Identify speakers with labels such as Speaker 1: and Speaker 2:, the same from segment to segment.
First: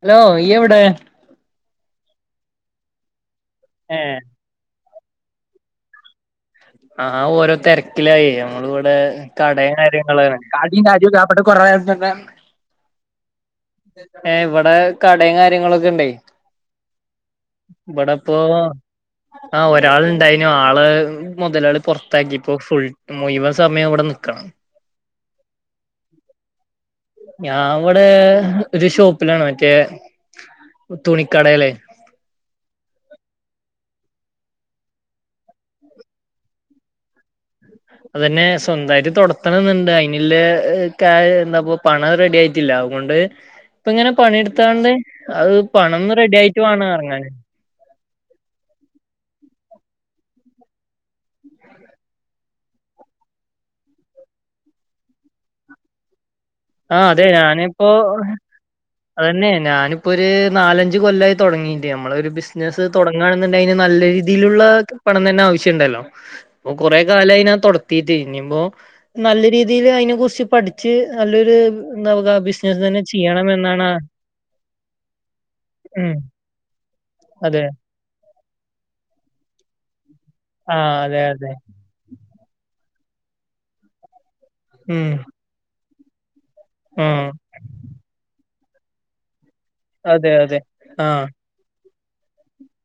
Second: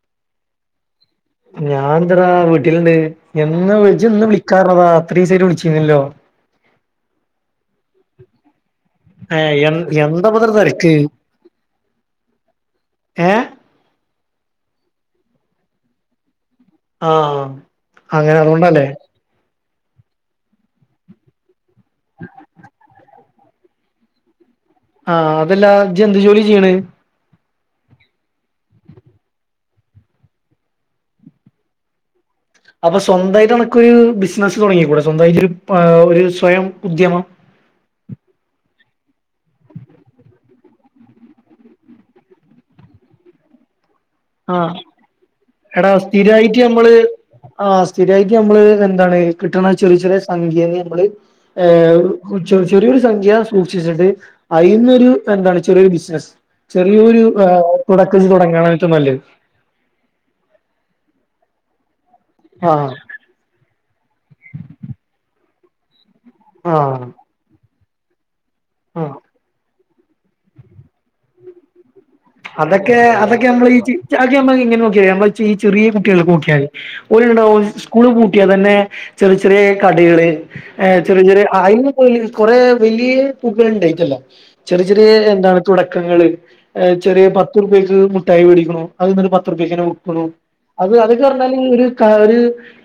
Speaker 1: Hello ഇയ്യെവിടെ
Speaker 2: ഇതെടാ വീട്ടിലുണ്ട് എന്ന് വിളി ഇജ്ജെന്ന് വിളിക്കാർഞ്ഞതാ ഇത്രീസായിട്ട് വിളിച്ചീലല്ലോ
Speaker 1: ആ ആഹ് ഓരോ തെര്ക്കിലായി നമ്മളിവിടെ
Speaker 2: ഏ
Speaker 1: കടേ
Speaker 2: എ
Speaker 1: കാര്യങ്ങളാണ്
Speaker 2: എന്താപ്പത്ര
Speaker 1: കാടീം
Speaker 2: തിരക്ക്
Speaker 1: കാര്യങ്ങളും [unintelligible] [unintelligible]
Speaker 2: ഏഹ്
Speaker 1: ഏ ഇവടെ കടേം കാര്യങ്ങളൊക്കെണ്ടേയ്
Speaker 2: ആഹ്
Speaker 1: ബടെ പോ
Speaker 2: അങ്ങനെ അതുകൊണ്ടല്ലേ
Speaker 1: ആ ഒരാൾ ഉണ്ടായിനു ആള് മുതലാളി പൊർത്താക്കിപ്പോ ഫുൾ മുഴു സമയം ഇവിടെ നിക്കണം
Speaker 2: ആഹ് അതല്ലാ ഇജ്ജെന്ത് ജോലിയാ ചെയ്യ്ണ്
Speaker 1: ഞാൻ വടെ ഒരു ഷോപ്പിലാണ് മറ്റേ തുണിക്കടേല്
Speaker 2: ബിസ്നസ് തുടങ്ങികൂടെ സ്വന്തായിട്ട് ഒരു സ്വയം ഉദ്യമം
Speaker 1: അതന്നെ സ്വന്തായിട്ട് തൊട്‌ത്തണന്ന്‌ണ്ട് അയ്നില്ലെ കാ എന്താപ്പ പണം റെഡിയായിട്ടില്ല അതുകൊണ്ട് ഇപ്പ ഇങ്ങനെ പണി
Speaker 2: ആഹ്
Speaker 1: ട്ത്താണ്ട് അത്
Speaker 2: എടാ
Speaker 1: പണംറെഡി ആയിട്ട്
Speaker 2: സ്ഥിരായിട്ട്
Speaker 1: വാണം
Speaker 2: നമ്മള്
Speaker 1: എർങ്ങാന്
Speaker 2: ആഹ് സ്ഥിരായിട്ട് നമ്മള് എന്താണ് കിട്ട്ണേ ചെറിയ ചെറിയ സംഖ്യകള് നമ്മള് ചെറിയൊരു സംഖ്യ സൂക്ഷിച്ചിട്ട് അയ് ഇന്നൊരു എന്താണ് ചെറിയൊരു ബിസിനസ്
Speaker 1: ആ
Speaker 2: ചെറിയൊരു
Speaker 1: അതെ ഞാനിപ്പോ
Speaker 2: [unintelligible] തുടങ്ങനെങ്കി
Speaker 1: അതന്നെ ഞാനിപ്പൊരു നാലഞ്ച് കൊല്ലായി തുടങ്ങീട്ട് നമ്മളെരു ബിസിനസ്സ്
Speaker 2: ആഹ്
Speaker 1: തൊട്ങ്ങാ ണുണ്ടെങ്കിൽ നല്ല രീതിയിലുള്ള പണം തന്നെ ആവശ്യണ്ടല്ലോ പ്പൊ കൊറെ
Speaker 2: ആഹ്
Speaker 1: കാലം ആയി ഞാൻ തൊട്ത്തീട്ട് ഇഞ്ഞ്പോ
Speaker 2: ആഹ്
Speaker 1: നല്ല രീതി രീതില് അതിനെ കുർച്ച് പഠിച്ച് നല്ലൊരു എന്താ പറയാ ബിസിനസ്
Speaker 2: അതൊക്കെ
Speaker 1: തന്നെ
Speaker 2: അതൊക്കെ
Speaker 1: ചെയ്യണം
Speaker 2: നമ്മൾ ഈ
Speaker 1: എന്നാണ്
Speaker 2: ചി
Speaker 1: ആ-
Speaker 2: ഇങ്ങനെ നോക്കതി നമ്മ ചീ ഈ ചെറിയ
Speaker 1: ഉം
Speaker 2: കുട്ടികളൊക്കെ നോക്കിയാതി
Speaker 1: അതെ
Speaker 2: ഓലുണ്ടാവും സ്കൂള് പൂട്ടിയാൽ തന്നെ ചെറിയ ചെറിയ കടകള്
Speaker 1: ആ
Speaker 2: ഏ
Speaker 1: അതെ
Speaker 2: ചെറിയ ചെറിയ
Speaker 1: അതെ
Speaker 2: അയിന് പോ കൊറെേ വലിയ പൂക്കൾ ഉണ്ടായിട്ടല്ല ചെറിയ
Speaker 1: ഉം
Speaker 2: ചെറിയ എന്താണ് തുടക്കങ്ങള്
Speaker 1: ആ
Speaker 2: ചെറിയ പത്തുർപക്ക് മുഠായി മേടിക്കുണു അതിന്നൊരു പ പത്തുർപ്പിക്കന്നെ വിക്കുണു
Speaker 1: അതെ അതെ
Speaker 2: അത്
Speaker 1: ആ
Speaker 2: അതൊക്കെ ർഞ്ഞാല് ഒരു ക ഒർ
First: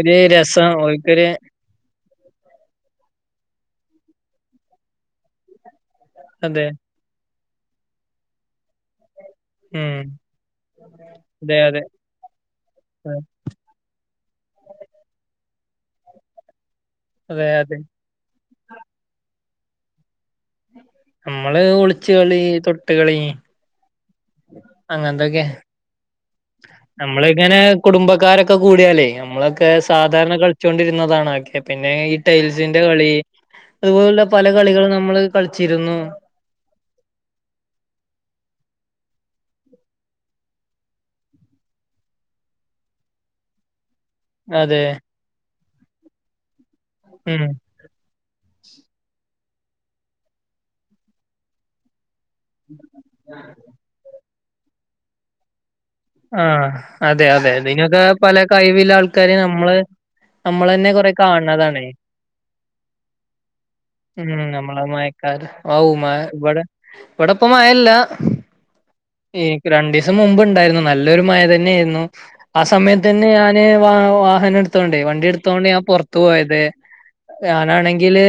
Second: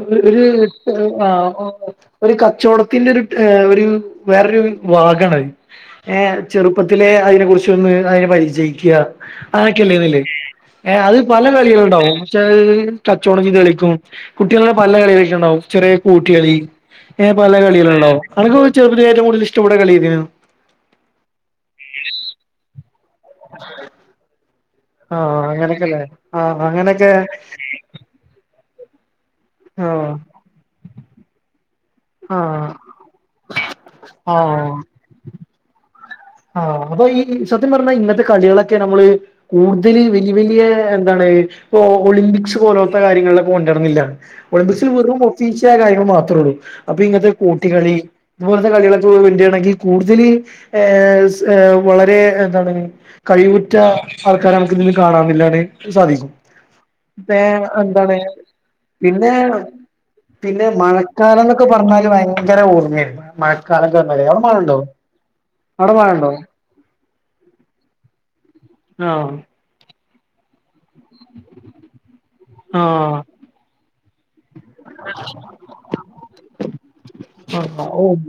Speaker 1: ഒരു
Speaker 2: ഒർ
Speaker 1: രസം ഓൽക്കൊരു
Speaker 2: ആ ഒരു കച്ചവടത്തിന്റെ ഒർ ഒരു വേറരു വാഗണത് ഏ
Speaker 1: അതെ
Speaker 2: ചെറുപ്പത്തിലെ അയ്നെ കുറിച്ചൊന്ന് അയ്നെ പരിചയിക്ക
Speaker 1: ഉം
Speaker 2: അതൊക്കെയല്ലേന്നല്ലേ ഏ അത് പല
Speaker 1: അതെ അതെ
Speaker 2: കളികളുണ്ടാവും പക്ഷേ കച്ചോടംചെയ്ത്കളിക്കും കുട്ടികളുടെ പല കളികളൊക്കെ ഉണ്ടാവും ചെറേ കോട്ടികളി ഏ
Speaker 1: അതെ
Speaker 2: പല
Speaker 1: അതെ
Speaker 2: കളികളുണ്ടാവും അനക്ക് ചെറു ഏറ്റവും കൂടുതൽ ഇഷ്ടം ഉള്ള കളി ഏതേനു
Speaker 1: നമ്മള് ഒളിച്ചു കളി തൊട്ടുകളി
Speaker 2: ആ
Speaker 1: അങ്ങന്തൊക്കെ
Speaker 2: അങ്ങനൊക്കെല്ലേ ആ അങ്ങനൊക്കെ
Speaker 1: നമ്മളിങ്ങനെ കുടുംബക്കാരൊക്കെ കൂടിയാലേ നമ്മളൊക്കെ സാധാരണ കളിച്ചോണ്ടിരുന്നതാണ്ണൊക്കെ പിന്നെ ഈ
Speaker 2: ആ ആ
Speaker 1: ടൈൽസിന്റെ കളി അതുപോലുള്ള പല കളികളും നമ്മള് കളിച്ചിരുന്നു.
Speaker 2: ആ അപ്പൊ ഈ സത്യം പറഞ്ഞാ ഇന്നത്തെ കളികളൊക്കെ നമ്മള് കൂടുതല് വലിയ വലിയ എന്താണ് ഒളിമ്പിക്സ് പോലോത്ത കാര്യങ്ങളിലൊക്കെ കൊണ്ടർന്നില്ല
Speaker 1: അതെ
Speaker 2: ഒളിബിക്സിൽ വെറും ഒഫീച്ച കാര്യങ്ങൾ മാത്രേ ഒള്ളൂ അപ്പൊ ഇങ്ങൻത്തെ
Speaker 1: ഉം
Speaker 2: കോട്ടികളി ഇതുപോലത്തെ കളികളൊക്കെ [unintelligible] ണെങ്കിൽ കൂടുതല് വളരെ എന്താണ് കഴിവുറ്റ ആൾക്കാര നമുക്കിതില് കാണാനില്ലാന്ന് സാധിക്കും.
Speaker 1: ആഹ് അതെ
Speaker 2: പേ
Speaker 1: അതെ ഇതിനൊക്കെ
Speaker 2: എന്താണ്
Speaker 1: പല കഴിവുള്ള
Speaker 2: പിന്നെ
Speaker 1: ആൾക്കാര് നമ്മള്
Speaker 2: പിന്നെ
Speaker 1: നമ്മളന്നെ കൊറേ
Speaker 2: മഴക്കാലം ന്നൊക്കെ
Speaker 1: കാണണതാണ്
Speaker 2: പറഞ്ഞ ഭയങ്കര ഓർമായിർന്നു മഴക്കാലൊക്കെ പർഞ്ഞ
Speaker 1: ഉം
Speaker 2: എടെ മഴണ്ടോ,
Speaker 1: നമ്മളെ മയക്കാര് ഔ മഴ ഇവടെ ഇവടെ ഇപ്പ മഴല്ല
Speaker 2: ആഹ്
Speaker 1: ഈ രണ്ട് രണ്ടീസം മുമ്പ് ഇണ്ടായിരുന്നു നല്ലൊരു മഴ തന്നേന്നു ആ
Speaker 2: ആഹ്
Speaker 1: സമയത്തന്നെ ഞാന് വാ വാഹനട് തൊണ്ടോയി വണ്ടി ഇട്ത്തോണ്ട് ഞാൻ പൊർത്തു പോയത്
Speaker 2: ആഹ് ഓ
Speaker 1: ഞാനാണെങ്കില്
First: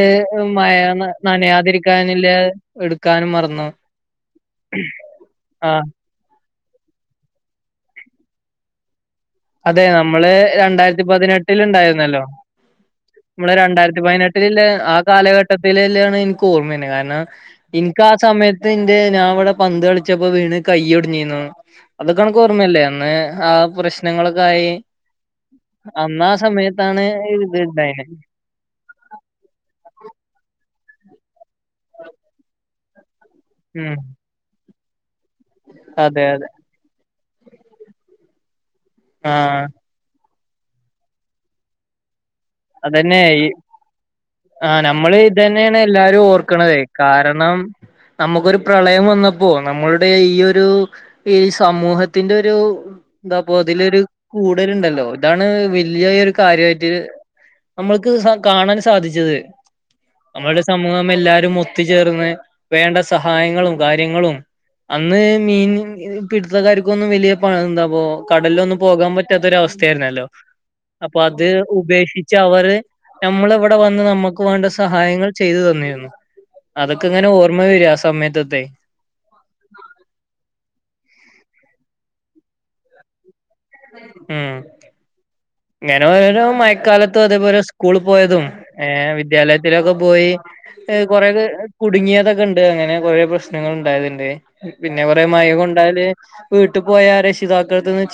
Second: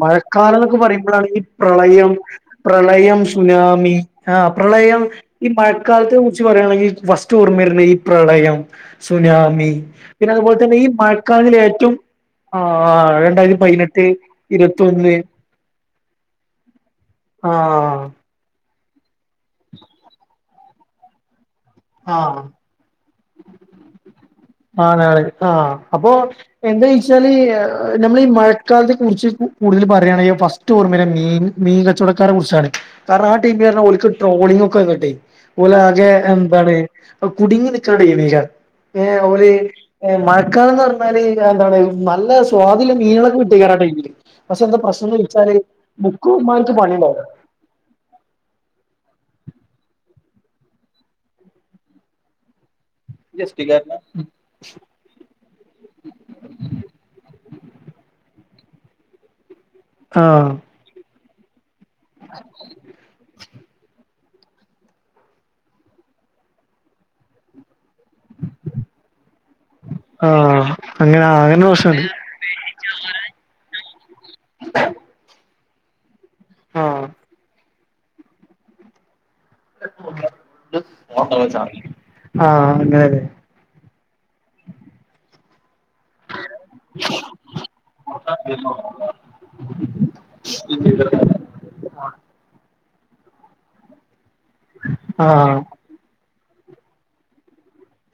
Speaker 1: മയ
Speaker 2: മഴക്കാലംന്നൊക്കെ പറയുമ്പോഴാണ് ഈ പ്രളയം
Speaker 1: നനയാതിരിക്കാനില്ലെ
Speaker 2: പ്രളയം
Speaker 1: എടുക്കാനും മറന്നു
Speaker 2: ആഹ് സുനാമി പ്രളയം ഈ
Speaker 1: ആഹ്
Speaker 2: മഴക്കാലത്ത് പറയാണെങ്കിൽ ഫസ്റ്റ് ഓർമ്മർന്നെ ഈ പ്രളയം സുനാമി
Speaker 1: അതെ നമ്മള്
Speaker 2: പിന്നെ അതുപോലെ തന്നെ ഈ മഴക്കാലിലേറ്റവും ആ രണ്ടായിരത്തി പയ്നെട്ട്
Speaker 1: പയ്നെട്ടിലില്ലേ ആ കാലഘട്ടത്തിലില്ലാണ് ൻക്ക് ഓർമ്മെർന്നെ കാരണം
Speaker 2: ആഹ്
Speaker 1: ൻക്കാ സമയത്ത് എന്റെ ഞാൻ ഇവിടെ പന്ത് കളിച്ചപ്പോ വീണ് കയോടഞ്ഞീനു അതൊക്കെ അനക്ക്
Speaker 2: ആഹ്
Speaker 1: ഓമ്മയല്ലേ അന്ന് ആ പ്രശ്നങ്ങളൊക്കെ ആയി
Speaker 2: ആ നാളെ ആഹ് അപ്പൊ
Speaker 1: അന്നാ
Speaker 2: എന്താ
Speaker 1: സമയത്താണ്
Speaker 2: വെച്ചാല്
Speaker 1: ഇത് ഇണ്ടായിനെ
Speaker 2: നമ്മൾ ഈ മഴക്കാലത്തെ കുറിച്ച് കൂടുതൽ പറയാണെങ്കി ഫ സ്റ്റ് ഓർമര മീൻ മീൻ കച്ചവടക്കാരെ കുറിച്ചാണ് കാരണം ആ ടീമ് പറഞ്ഞ
Speaker 1: ഉം
Speaker 2: ഓൽക്ക് ട്രോളിംഗൊക്കെങ്ങട്ടെയ് ഓ ലെ ആകെ
Speaker 1: അതെ അതെ
Speaker 2: എന്താണ് കുടുങ്ങി നിക്കണ്ട ചെയുന്ന
Speaker 1: ആഹ്
Speaker 2: മഴക്കാലംന്ന് പറഞ്ഞാല് എന്താണ് നല്ല സ്വാദ്ല്ല
Speaker 1: അതന്നെ
Speaker 2: മീനാളൊക്കെ
Speaker 1: ഈ
Speaker 2: കിട്ടേക്കാരം ആ ടൈമില് പക്ഷെ എന്ത
Speaker 1: ആഹ്
Speaker 2: പ്രശ്നംന്ന്
Speaker 1: നമ്മള്
Speaker 2: വെച്ചാല്
Speaker 1: ഇതന്നെയാണ് എല്ലാരും
Speaker 2: മുക്കുവന്മാർക്ക്
Speaker 1: ഓർക്കണത്
Speaker 2: പണിണ്ടാവൂല
Speaker 1: കാരണം നമുക്കൊരു പ്രളയം വന്ന പ്പോ നമ്മളുടെ ഈ ഒരു ഈ സമൂഹത്തിന്റെ ഒരു എന്താപ്പൊ അതിലൊരു കൂടരുണ്ടല്ലോ ഇതാണ് വല്യായ ഒരു കാര്യായിട്ട് നമ്മൾക്ക് കാണാൻ സാധിച്ചത്
Speaker 2: ആഹ്
Speaker 1: നമ്മളുടെ സമൂഹം എല്ലാരും ഒത്ത്ചേർന്ന് വേണ്ട സഹായങ്ങളും കാര്യങ്ങളും അന്ന് മീൻ പിടുത്തക്കാർക്കൊന്നും വലിയ പ എന്താ? പ്പോ കടലിലൊന്നും പോകാൻ പറ്റാത്തൊരവസ്ഥ ആയിർന്നല്ലോ
Speaker 2: ആഹ്
Speaker 1: അപ്പ
Speaker 2: അങ്ങനെ ആ
Speaker 1: അത്
Speaker 2: അങ്ങനെ പ്രശ്നണ്ട്
Speaker 1: ഉപേക്ഷി അവര് ഞമ്മളവിടെ വന്ന് ഞമ്മക്ക് വേണ്ട സഹായങ്ങൾ ചെയ്തു തന്നിരുന്നു.
Speaker 2: ആഹ്
Speaker 1: അതൊക്കെ ഇങ്ങനെ ഓർമ്മ വരാ. ആ സമയത്തത്തെ.
Speaker 2: [unintelligible] ആ അങ്ങനേല്ലേ?
Speaker 1: ഏ ഇങ്ങനെ ഓരോരോ മയക്കാലത്തും അതേപോലെ സ്കൂള് പോയതും ഏ വിദ്യാലയത്തിലൊക്കെ പോയി. കൊറേക്കേ കുടുങ്ങിയതൊക്കേണ്ട് അങ്ങനെ കൊറേ പ്രശ്നങ്ങൾ ഉണ്ടായത്ണ്ട്. പിന്ന കൊറേ മയ
Speaker 2: ആഹ്
Speaker 1: കൊണ്ടാല് വീട്ട്പോയാ രക്ഷിതാക്കള്ട്ത്ത്ന്ന്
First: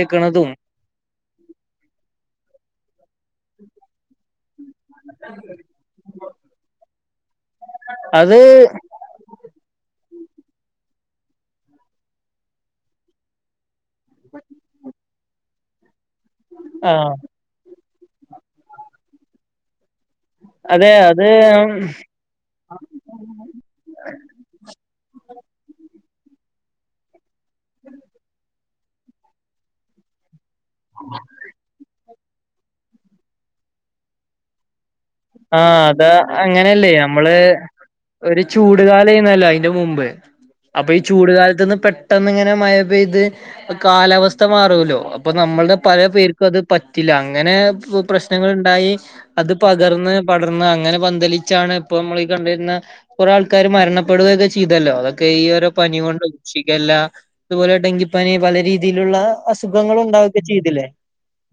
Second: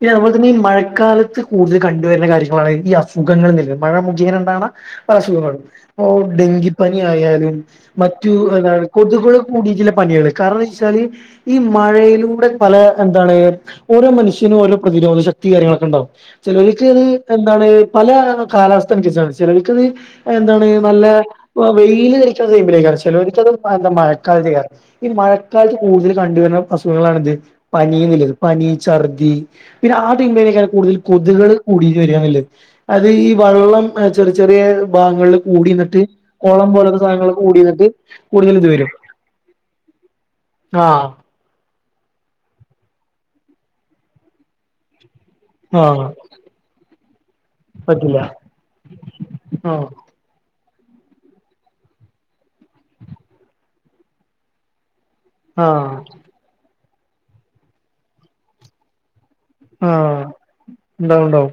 Speaker 2: പിന്നെ നമ്മള് ഇതന്നി മഴക്കാലത്ത് കൂടുതല് കണ്ടുവരുന്ന കാര്യങ്ങളാണ് ഈ അസുഖങ്ങൾന്നില്ലേ? മഴ ങ്ങനേണ്ടാവണ അസുഖങ്ങൾ ഇപ്പോ ഡെങ്കിപ്പനി ആയാലും മറ്റു
Speaker 1: അത്
Speaker 2: എന്താണ് കൊതുകുകള് കൂടീട്ടിള്ള പനികള് കാരണംന്ന് വെച്ചാല് ഈ മഴയിലൂടെ പല എന്താണ് ഓരോ മനുഷ്യ ത്തിനും ഓരോ പ്രതിരോധ ശക്തി കാര്യങ്ങളൊക്കണ്ടാവും. ചിലര്ക്ക് അത്
Speaker 1: ആഹ്
Speaker 2: എന്താണ്? പല കാലാവസ്ഥ അൻസര്ച്ചാണ് ചെലര്ക്കത് എന്താണ്
Speaker 1: അതെ
Speaker 2: നല്ല
Speaker 1: അത്
Speaker 2: വെയില് അരിക്കുന്ന ടൈമിലായിരിക്കാം. ചെലൊർക്ക്ത് എന്താ മഴക്കാലത്തേയ്രിക്കാം. ഈ മഴ കാലത്ത് കൂടുതല് കണ്ടുവരുന്ന അസുഖങ്ങളാണെന്ത്‌? പനി എന്നുള്ളത് പനി ചർ ദ്ധി പിന്നെ ആ ടെയ്മിലോക്കേണ് കൂടുതൽ കൊതുകള് കൂടി വരാന്ന്ള്ളത് അത് ഈ വള്ളം ചെറ് ചെറ്യേ
Speaker 1: ആ അതാ അങ്ങനല്ലേ ഞമ്മള്
Speaker 2: സാധനങ്ങളൊക്കെ കൂടിന്നിട്ട്
Speaker 1: ഒരു
Speaker 2: കൂടുതൽ ഇത് വരും
Speaker 1: ചൂടുകാലേയ്നല്ലോ അയ്ന്റെ മു മ്പ് അപ്പ ഈ
Speaker 2: ആഹ്
Speaker 1: ചൂട് കാലത്ത്ന്ന് പെട്ടെന്ന് ഇങ്ങനെ മയ പെയ്ത് കാലാവസ്ഥ മാറൂല്ലോ. അപ്പ നമ്മള്ടെ പല
Speaker 2: ആഹ്
Speaker 1: പേർക്കും അത് പറ്റില്ല. ആ അങ്ങനെ
Speaker 2: പറ്റില്ല
Speaker 1: പ്രശ്നങ്ങള്ണ്ടായി അത്
Speaker 2: ആഹ്
Speaker 1: പകർന്ന് പടർന്ന് അ അങ്ങന പന്തലിച്ചാണ് ഇപ്പം നമ്മള് ഈ കണ്ട്‌ വരുന്ന കൊറ ആൾക്കാര് മരണപ്പെടുകയൊക്കെ ചീതല്ലോ അതൊ ക്കെ ഈ ഒരു
Speaker 2: ആഹ്
Speaker 1: പനികൊണ്ടും ഷിഗല്ല അതുപോലെ ഡെങ്കിപ്പനി പല രീതിയിലുള്ള
Speaker 2: ആ
Speaker 1: അസുഖങ്ങൾ ഉണ്ടാവുകയൊക്കെ ചെയ്തില്ലേ
Speaker 2: ഉണ്ടാവുംണ്ടാവും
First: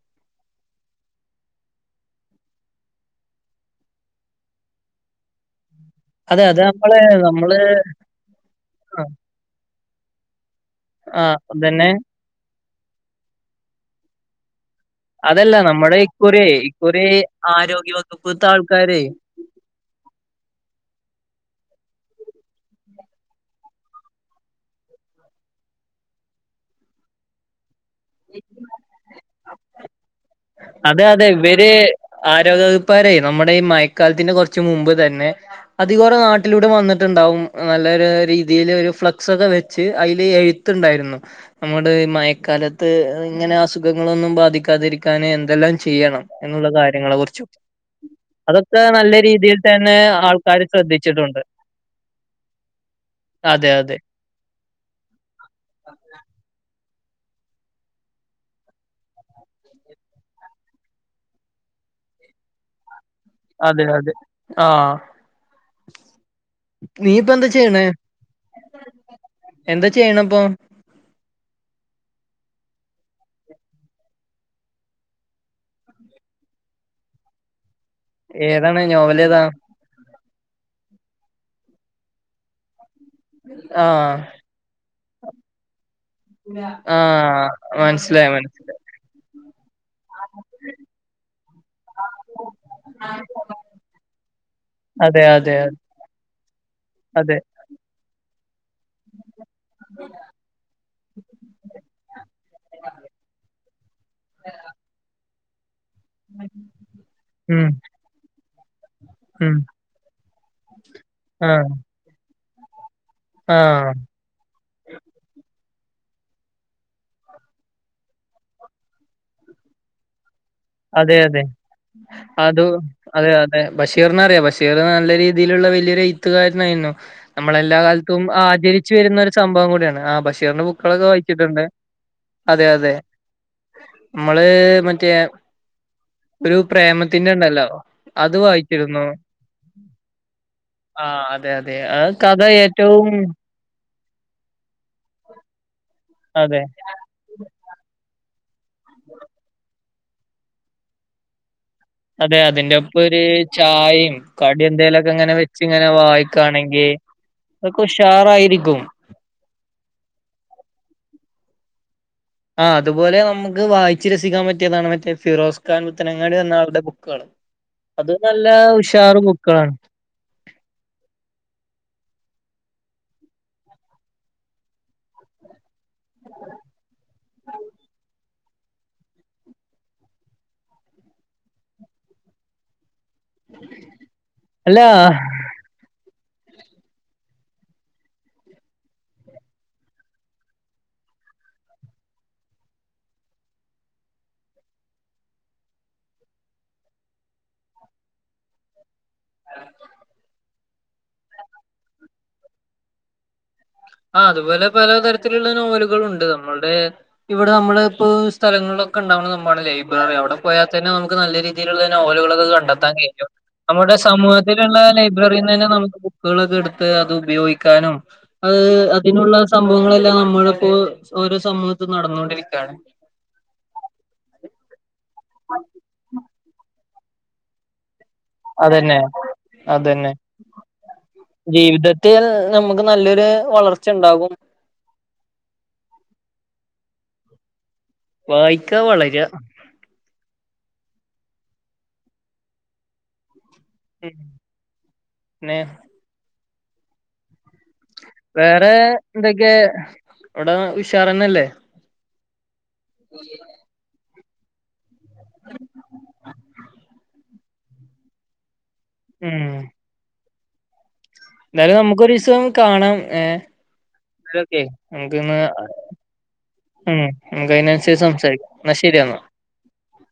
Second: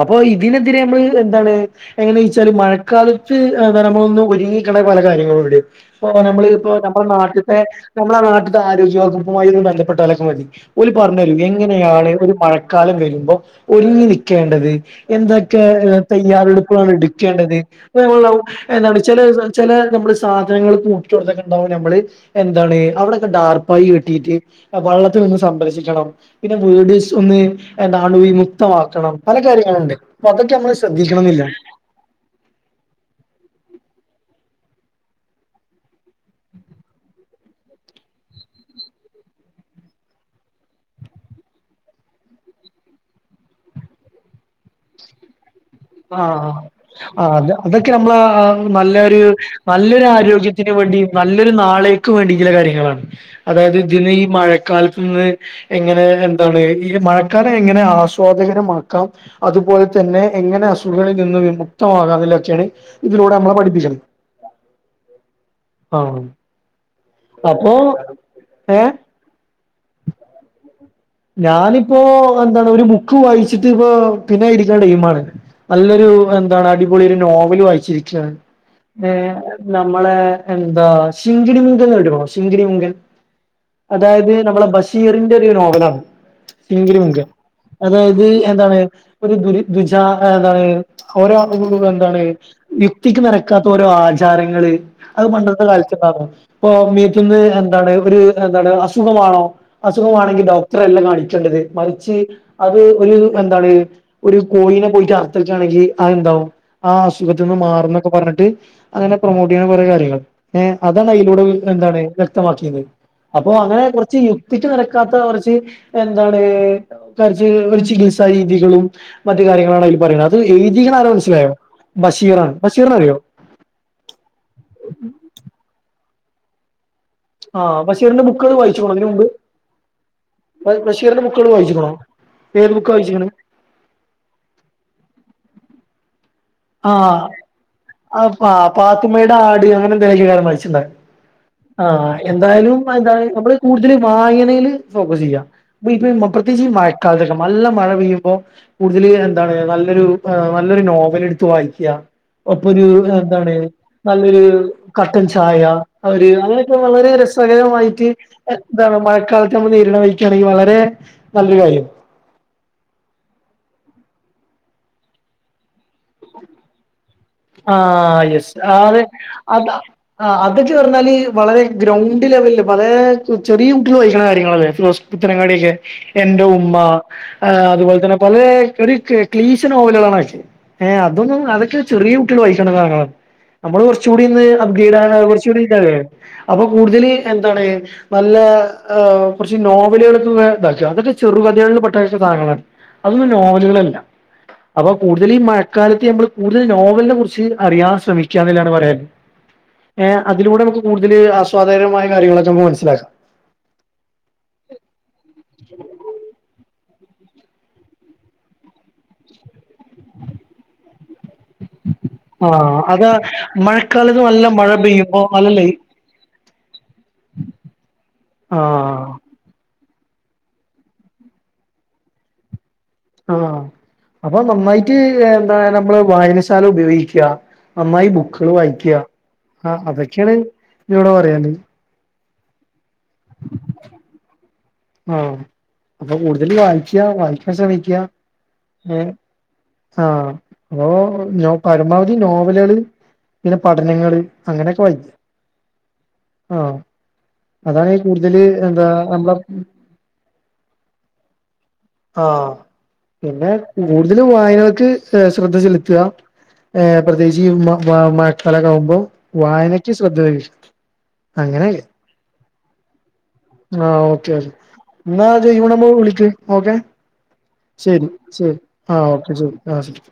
Speaker 2: അപ്പ ഇതിനെതിരെ നമ്മള് എന്താണ് എങ്ങന വെച്ചാല് മഴക്കാലത്ത് വരാൻ പോകുന്ന ഒരുങ്ങയിക്കണ്ട പല കാര്യങ്ങളുണ്ട്വടെ ഇപ്പ
Speaker 1: അതെ
Speaker 2: നമ്മള്
Speaker 1: അത്
Speaker 2: ഇപ്പോ നമ്മളെ നാട്ട്ത്തെ
Speaker 1: നമ്മള്
Speaker 2: നമ്മളെ നാട്ട്ത്തെ ആരോഗ്യ വകുപ്പുമായി ഒന്ന് ബന്ധപ്പെട്ടാലൊക്കെ മതി. ഓല്
Speaker 1: ആ
Speaker 2: പറഞ്ഞരും
Speaker 1: അതന്നെ
Speaker 2: എങ്ങനെയാണ് ഒരു മഴക്കാലം വരുമ്പോ ഒരുങ്ങി നിക്കേണ്ടത്?
Speaker 1: അതല്ല
Speaker 2: എന്തൊക്കെ
Speaker 1: നമ്മുടെ ഇക്കുറി
Speaker 2: തയ്യാറെടുപ്പുകളാണ്
Speaker 1: ഇക്കുറി
Speaker 2: എടുക്കേണ്ടത്?
Speaker 1: ആരോഗ്യ
Speaker 2: പ്പോ ഞമ്മളെന്താവും?
Speaker 1: വകുപ്പ്ത്തെ
Speaker 2: എന്താണ്
Speaker 1: ആൾക്കാരെ
Speaker 2: ചെല ചെല ഞമ്മള് സാധനങ്ങൾ കൂട്ടിട്ടോടത്ത് ഓക്കേണ്ടാവും ഞമ്മള്. എന്താണ്? അവിടൊക്കെ ഡാർപ്പായി കെട്ടീട്ട് വള്ളത്ത് ഒന്ന് സംരക്ഷിക്കണം. പിന്നേ വീട് ഒന്ന് അണുവിമുക്തമാക്കണം. പല കാര്യങ്ങള്ണ്ട്‌.
Speaker 1: അതെ അതെ. ഇവര് ആരോഗ്യവകുപ്പാരേ നമ്മുടെ ഈ മയ കാലത്തിന്റെ കൊറച്ച് മുമ്പ് തന്നെ അതി കൊറെ നാട്ടിലൂടെ വന്നിട്ടുണ്ടാവും നല്ല ഒര് രീതില് ഒരു ഫ്ലക്സ് ഒക്കെ വെച്ച് അയില് എഴുത്ത്ണ്ടായിരുന്നു നമ്മുടെ മയക്കാലത്ത് ഇങ്ങനെ അസുഖ ങ്ങളൊന്നും ബാധിക്കാതിരിക്കാന് എന്തെല്ലാം
Speaker 2: ആ
Speaker 1: ചെയ്യണം എന്നുള്ള കാര്യങ്ങളെ
Speaker 2: ആ
Speaker 1: കുറിച്ചും
Speaker 2: അ അതൊക്കെ നമ്മള
Speaker 1: അതൊക്കെ നല്ല
Speaker 2: നല്ലൊരു
Speaker 1: രീതിയിൽ തന്നെ
Speaker 2: നല്ലൊരു
Speaker 1: ആൾക്കാര്
Speaker 2: ആരോഗ്യത്തിന് പ്പടിം
Speaker 1: ശ്രദ്ധിച്ചിട്ടുണ്ട്
Speaker 2: നല്ലൊരു നാളക്ക് വേണ്ടി ചില കാര്യങ്ങളാണ്.
Speaker 1: അതെ
Speaker 2: അതായത്
Speaker 1: അതെ
Speaker 2: ഇജ്ജ്ന്ന് ഈ മഴക്കാലത്ത്ന്ന് ങ്ങനെ എന്താണ്? മഴക്കാലം എങ്ങനെ ആസ്വാദകരമാക്കാം? അതുപോലെ തന്നെ എങ്ങനെ കളിൽ നിന്ന് വിമുക്തമാകാതിലൊക്കേണ് ഇതിലൂടെ മ്മളെ
Speaker 1: അതെ
Speaker 2: പഠിപ്പിച്ചണ്.
Speaker 1: അതെ
Speaker 2: ആ
Speaker 1: നീയിപ്പോ എന്താ ചെയ്യണേ?
Speaker 2: ഏഹ്
Speaker 1: എന്താ ചെയ്യണേപ്പോ?
Speaker 2: ഞാനിപ്പോ എന്താണ് ഒരു ബുക്ക്‌ വായിച്ചിട്ട് ഇപ്പോ പിന്നെ ഇരിക്കണ ടൈമാണ്. നല്ലൊരു എന്താണ് അടിപൊളി ഒരു നോവല് വായിച്ചിരിക്കാണ്.
Speaker 1: ഏതാണ്
Speaker 2: ഏ
Speaker 1: നോവലേതാ
Speaker 2: നമ്മളേ എന്താ ശിങ്കിടിമുങ്കൻ ന്ന് കേട്ടിക്കണോ ശിങ്കിടി മുങ്കൻ.
Speaker 1: ആഹ്
Speaker 2: അതായത് നമ്മള ബശീ റിന്റെ ഒരു നോവലാണ്. ചിങ്കിടി മുങ്കൻ.
Speaker 1: ആഹ്
Speaker 2: അതായത്
Speaker 1: മനസ്സിലായി
Speaker 2: എന്താണ്
Speaker 1: മനസ്സിലായി
Speaker 2: ഒരു ദുരി ദുജാ എന്താണ് ഓരോ ആളുകളും എന്താണ് യുക്തിക്ക് നെരക്കാത്ത ഓരോ ആചാരങ്ങള്
Speaker 1: അതെ
Speaker 2: അത്
Speaker 1: അതെ
Speaker 2: പണ്ടത്തെ കാൽത്ത ഇപ്പ
Speaker 1: അതെ
Speaker 2: മേത്തിന്ന് എന്താണ് ഒരു എന്താണ് അസുഖമാണോ അസുഖമാണെങ്കി ഡോ ട്രല്ല കാണിക്കേണ്ടത് മറിച്ച് അത് ഒരു എന്താണ് ഒരു കോയിനെ പോയിട്ടർ തകാകാണെങ്കി ആ എന്താവും ആ അസുഖത്തിൽന്ന്
Speaker 1: ഉം
Speaker 2: മാറുന്നൊക്കെ പർഞ്ഞിട്ട് അങ്ങനെ
Speaker 1: ഉം
Speaker 2: പ്രൊമോട്ടെയ്യ്ണെ കൊറേ കാര്യങ്ങൾ ഏ അതാണ് അയെലൂടെ ഒ
Speaker 1: ആഹ്
Speaker 2: എന്താണ് വ്യക്തമാക്കിയത് അപ്പോ അങ്ങനെ
Speaker 1: ആഹ്
Speaker 2: കൊർച്ച് യുക്തിക്ക് നെരക്കാത്ത ഒരൊ ചി എന്താണ് [unintelligible] ചികിത്സ രീതികളും മറ്റ് കാര്യങ്ങളാണ് അതിൽ പറ [unintelligible] ആരാ
Speaker 1: അതെ അതെ
Speaker 2: മനസ്സിലായോ
Speaker 1: അതു
Speaker 2: ബഷീറിനെ അറിയോ
Speaker 1: അതെ അതെ ബഷീർനറിയ ബഷീർ നല്ല രീതിലുള്ള വലിയൊരെയ് ത്തുകാരനായിരുന്നു
Speaker 2: ആ
Speaker 1: നമ്മളെല്ലാ കാൽത്തും
Speaker 2: ബഷീറിന്റെ ബുക്കുകൾ
Speaker 1: ആചരിച്ചു
Speaker 2: വായിച്ചുക്കണോ അതിന്
Speaker 1: വരുന്ന
Speaker 2: മുമ്പ്
Speaker 1: ഒരു സംഭവം കൂടിയാണ് ആ ബഷീർന്റെ ബുക്കളൊക്കെ
Speaker 2: ബഷീറിന്റെ ബുക്കുകൾ
Speaker 1: വായിച്ചിട്ടുണ്ട്
Speaker 2: വായിച്ചുക്കണോ
Speaker 1: അതെ
Speaker 2: ഏത് ബുക്ക്
Speaker 1: അതെ
Speaker 2: വായിച്ചിണ്
Speaker 1: നമ്മള് മറ്റേ ഒരു
Speaker 2: ആഹ്
Speaker 1: പ്രേമത്തിന്റെ ഉണ്ടല്ലോ
Speaker 2: ആ
Speaker 1: അത് വായിച്ചിരുന്നു.
Speaker 2: പാത്തുമ്മെടെ ആട് അങ്ങനെ എന്തെലൊക്കെ കാര്യം വായിച്ചിണ്ട
Speaker 1: ആഹ് അതെ അതെ
Speaker 2: ആ
Speaker 1: കഥ
Speaker 2: എന്തായാലും
Speaker 1: ഏറ്റവും
Speaker 2: എന്ത നമ്മള് കൂടുതല് വായനേല ഫോക്കസെയ്യാ [unintelligible] പ്രത്യേച്ച്
Speaker 1: അതെ
Speaker 2: ഇ മായക്കാൽതൊ - നല്ല മഴ പെയ്യുമ്പോ കൂടുതൽ എന്താണ് നല്ലൊരു നല്ലൊരു നോവൽ എടുത്തു വാ ക്ക
Speaker 1: അതെ അതിന്റെ
Speaker 2: ഒപ്പൊരു
Speaker 1: ഒപ്പം ഒരു
Speaker 2: എന്താണ്
Speaker 1: ചായയും
Speaker 2: നല്ലൊരു
Speaker 1: കടി എന്തേലൊക്കെ
Speaker 2: കട്ടൻ
Speaker 1: ഇങ്ങനെ വെച്ച്
Speaker 2: ചായ
Speaker 1: ഇങ്ങനെ
Speaker 2: ഒര് അങ്ങനൊക്കെരു
Speaker 1: വായിക്കാണെങ്കി
Speaker 2: വളരെ
Speaker 1: അതൊക്കെ
Speaker 2: രസകരമായിട്ട്
Speaker 1: ഉഷാറായിരിക്കും.
Speaker 2: എന്താണ് മഴക്കാലത്ത് നമ്മൾ നേരിട വെയ് ക്കാണെങ്കി വളരെ നല്ലൊരു കാര്യം
Speaker 1: ആ അതുപോലെ നമുക്ക് വായിച്ച് രസിക്കാൻ പറ്റ്യേതാണ് മറ്റേ ഫിറോസ് ഖാൻ പുത്തനങ്ങാട് എന്ന ആൾടെ ബു
Speaker 2: ആ യെസ് ആതെ
Speaker 1: ഉഷാറ്
Speaker 2: അത
Speaker 1: ബുക്കുകളാണ്
Speaker 2: അതാ ചേർന്നാല് വളരെ ഗ്രൗണ്ട് ലെവൽ പലേ ചെറിയ കുട്ട്യെള് വായിക്കുന്ന കാര്യങ്ങളല്ലേ ഫിറോസ് പുത്രനങ്ങാട്യൊക്കെ എന്റെ ഉമ്മ ഏ അതുപോൽ തന്നെ പലേ ഒരു ക് ക്ലീശ നോവലാണ് [unintelligible] അതൊന്നും അതൊക്കെ ചെർയെ കുട്ട്യെൾ വായിക്കണതാകണ നമ്മള് കുറച്ചുകൂടിന്ന്
Speaker 1: അല്ല
Speaker 2: അപ്ഗേഡകാ കൊർച്ചൂടി [unintelligible] അപ്പൊ കൂടുതൽ എന്താണ് നല്ല ഏ കൊർച്ച് നോവലേൾ ഒക്കെന്ന് ഇതാക്കാ ചെറുവചനങ്ങൾല് [unintelligible] അതൊന്നും നോവലുകളൾ അല്ല അപ്പൊ കൂടുതൽ ഈ മഴക്കാലത്ത് നമ്മള് കൂടുതൽ നോവൽനെ കുറിച്ച് അറിയാൻ ശ്രമിക്കാന്നിള്ളാണ് പറയാൻ ഏർ അതിലൂടെ നമുക്ക് കൂടുതല് ആസ്വാദകരമായ കാര്യങ്ങളൊക്കെ നമ്മക്ക് മനസ്സിലാക്കാം
Speaker 1: ആ അതുപോലെ പലതരത്തിലുള്ള നോവലുകള ഉണ്ട് നമ്മളുടെ ഇവിടെ നമ്മള് ഇപ്പോ സ്ഥലങ്ങളിലൊക്കെ ഇണ്ടാവ്ണെ സംഭവാണ് ലേ അവ്ടെ പോയാ തന്നെ നമുക്ക് നല്ല രീതീലിള്ള നോവലുകൾ ഒക്കെ
Speaker 2: ആഹ്
Speaker 1: കണ്ടെത്താൻ
Speaker 2: അതാ
Speaker 1: കഴിയും നമ്മുടെ
Speaker 2: മഴക്കാലത്ത് നല്ല മഴ
Speaker 1: സമൂഹത്തിലുള്ള
Speaker 2: പെയ്യുമ്പോ നല്ല
Speaker 1: ലൈബ്രറീന്ന് തന്നെ
Speaker 2: ലൈ
Speaker 1: നമുക്ക് ബുക്കുകൾ എടുത്ത് അത് ഉപയോഗിക്കാനും അത്
Speaker 2: ആഹ്
Speaker 1: അതിനുള്ള സം സംഭവങ്ങളു എല്ലാം നമ്മള് ഇപ്പോ ഓരോ സമൂഹത്തും നടന്നുകൊണ്ടിരിക്കാണ്
Speaker 2: ആഹ് അപ്പൊ നന്നായിട്ട് ഏ എന്താ നമ്മള് വായനശാല ഉപയോഗിക് ക നന്നായി ബുക്കുകൾ വായിക്ക
Speaker 1: അതന്നെ
Speaker 2: ആ
Speaker 1: അതന്നെ
Speaker 2: അതൊക്ക്യാണ് ഇവടെ പറയാന്
Speaker 1: [unintelligible] നമുക്ക് നല്ലൊരു വളർച്ചണ്ടാകും
Speaker 2: ആഹ് അപ്പൊ കൂടുതൽ വായിക്ക വായിക്കാൻ ശ്രമി
Speaker 1: വായിക്കാ വളരാ
Speaker 2: ആഹ് അപ്പൊ നൊ പരമാവധി നോവലേൾ പിന്നെ പഠനങ്ങള്
Speaker 1: പിന്നെ
Speaker 2: അങ്ങനെക്കെ വായിക്ക് ആഹ് അതാണ് കൂടുതല്
Speaker 1: വേറെ
Speaker 2: എന്താ നമ്മള
Speaker 1: എന്തൊക്കെ ഇവിടെ ഉഷാറന്നല്ലേ
Speaker 2: ആഹ് പിന്നെ കൂട് തൽ വായനൾക്ക് ഏ ശ്രദ്ധ ചെല്ത്ത ഏ പ്രത്യേച്ച് ഇ മ മഴക്കാലക്കെ ആവുമ്പോ മ്പം
Speaker 1: ഉം
Speaker 2: വായനക്ക് ശ്രദ്ധ അങ്ങനെ
Speaker 1: എന്തായാലും നമുക്കൊരീസം കാണാം ഏ
Speaker 2: ആഹ് ഓക്കെ ഇന്നാ അത് ഒയ്വിണ്ടാവുമ്പോ വിളിക്ക് ഓക്കെ
Speaker 1: ഉം നമുക്ക് അതിനനുസരിച്ച്
Speaker 2: ശരി
Speaker 1: സംസാരിക്കാം
Speaker 2: ശരി
Speaker 1: എന്നാ
Speaker 2: ആഹെ
Speaker 1: ശരിയെന്നാ
Speaker 2: ഓക്കെ ശരി ആഹ് ശരി